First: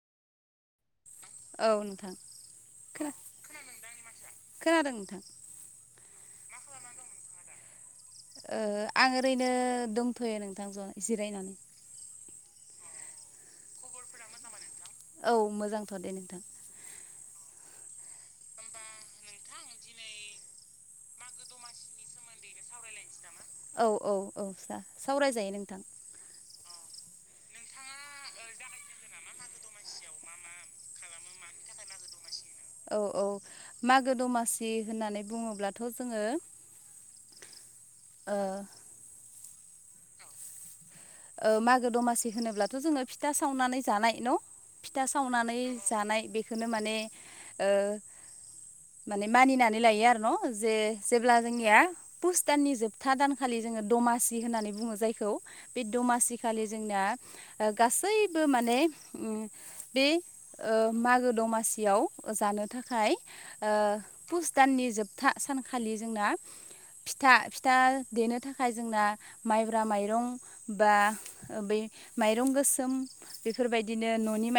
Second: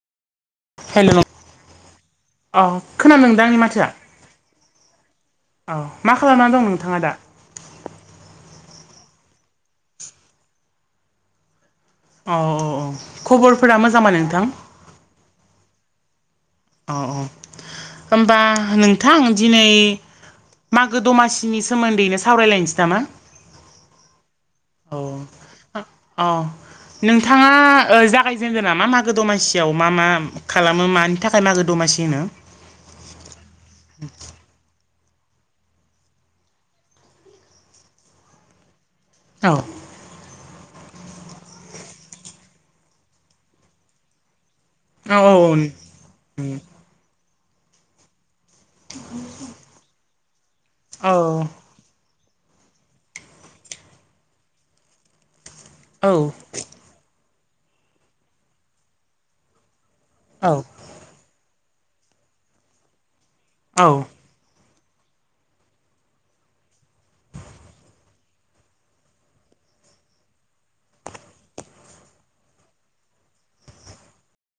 Hello औ नोंथां अ खोना खोनादोंदां आंनि माथोआ? खोनादों नोंथां। औ मा खालामनानै दं नोंथाङा दा? ओ आं ओरैनो दंथ'यो नोंथां ज जिरायनानै। औ औ औ खबरफोरा मोजांबा नोंथां? औ मोजांथ' दे नोंथां। औ औ होमबा नोंथां दिनै मागो दमासिनि सोमोन्दैनो सावरायलायनोसै नामा? औ औ औ सा सावरायजायो नोंथां। अ नोंथाङा ओ जागायजेनदो ना मा मागो दमासियाव मा मा खालामो मानि थाखाय मागो दमा दमासि होनो औ औ मागो दमासि होननानै बुङोब्लाथ' जोङो औ। ओ मागो दमासि होनोब्लाथ' जोङो फिथा सावनानै जानाय न' फिथा औ सावनानै जानाय बेखोनो माने ओ माने मानिनानै लायो आरो न' जे जेब्ला औ जोंनिया पुस दाननि जोबथा दानखालि जोङो दमासि होननानै बुङो जायखौ बे दमासिखालि जोंना गासैबो माने उम बे औ ओ मागो दमासियाव जानो थाखाय ओ औ फुस दाननि जोबथा सानखालि जोंना फिथा फिथा देनो थाखाय जोंना माइब्रा माइरं बा बै माइरं गोसोम बेफोरबायदिनो न'नि माइ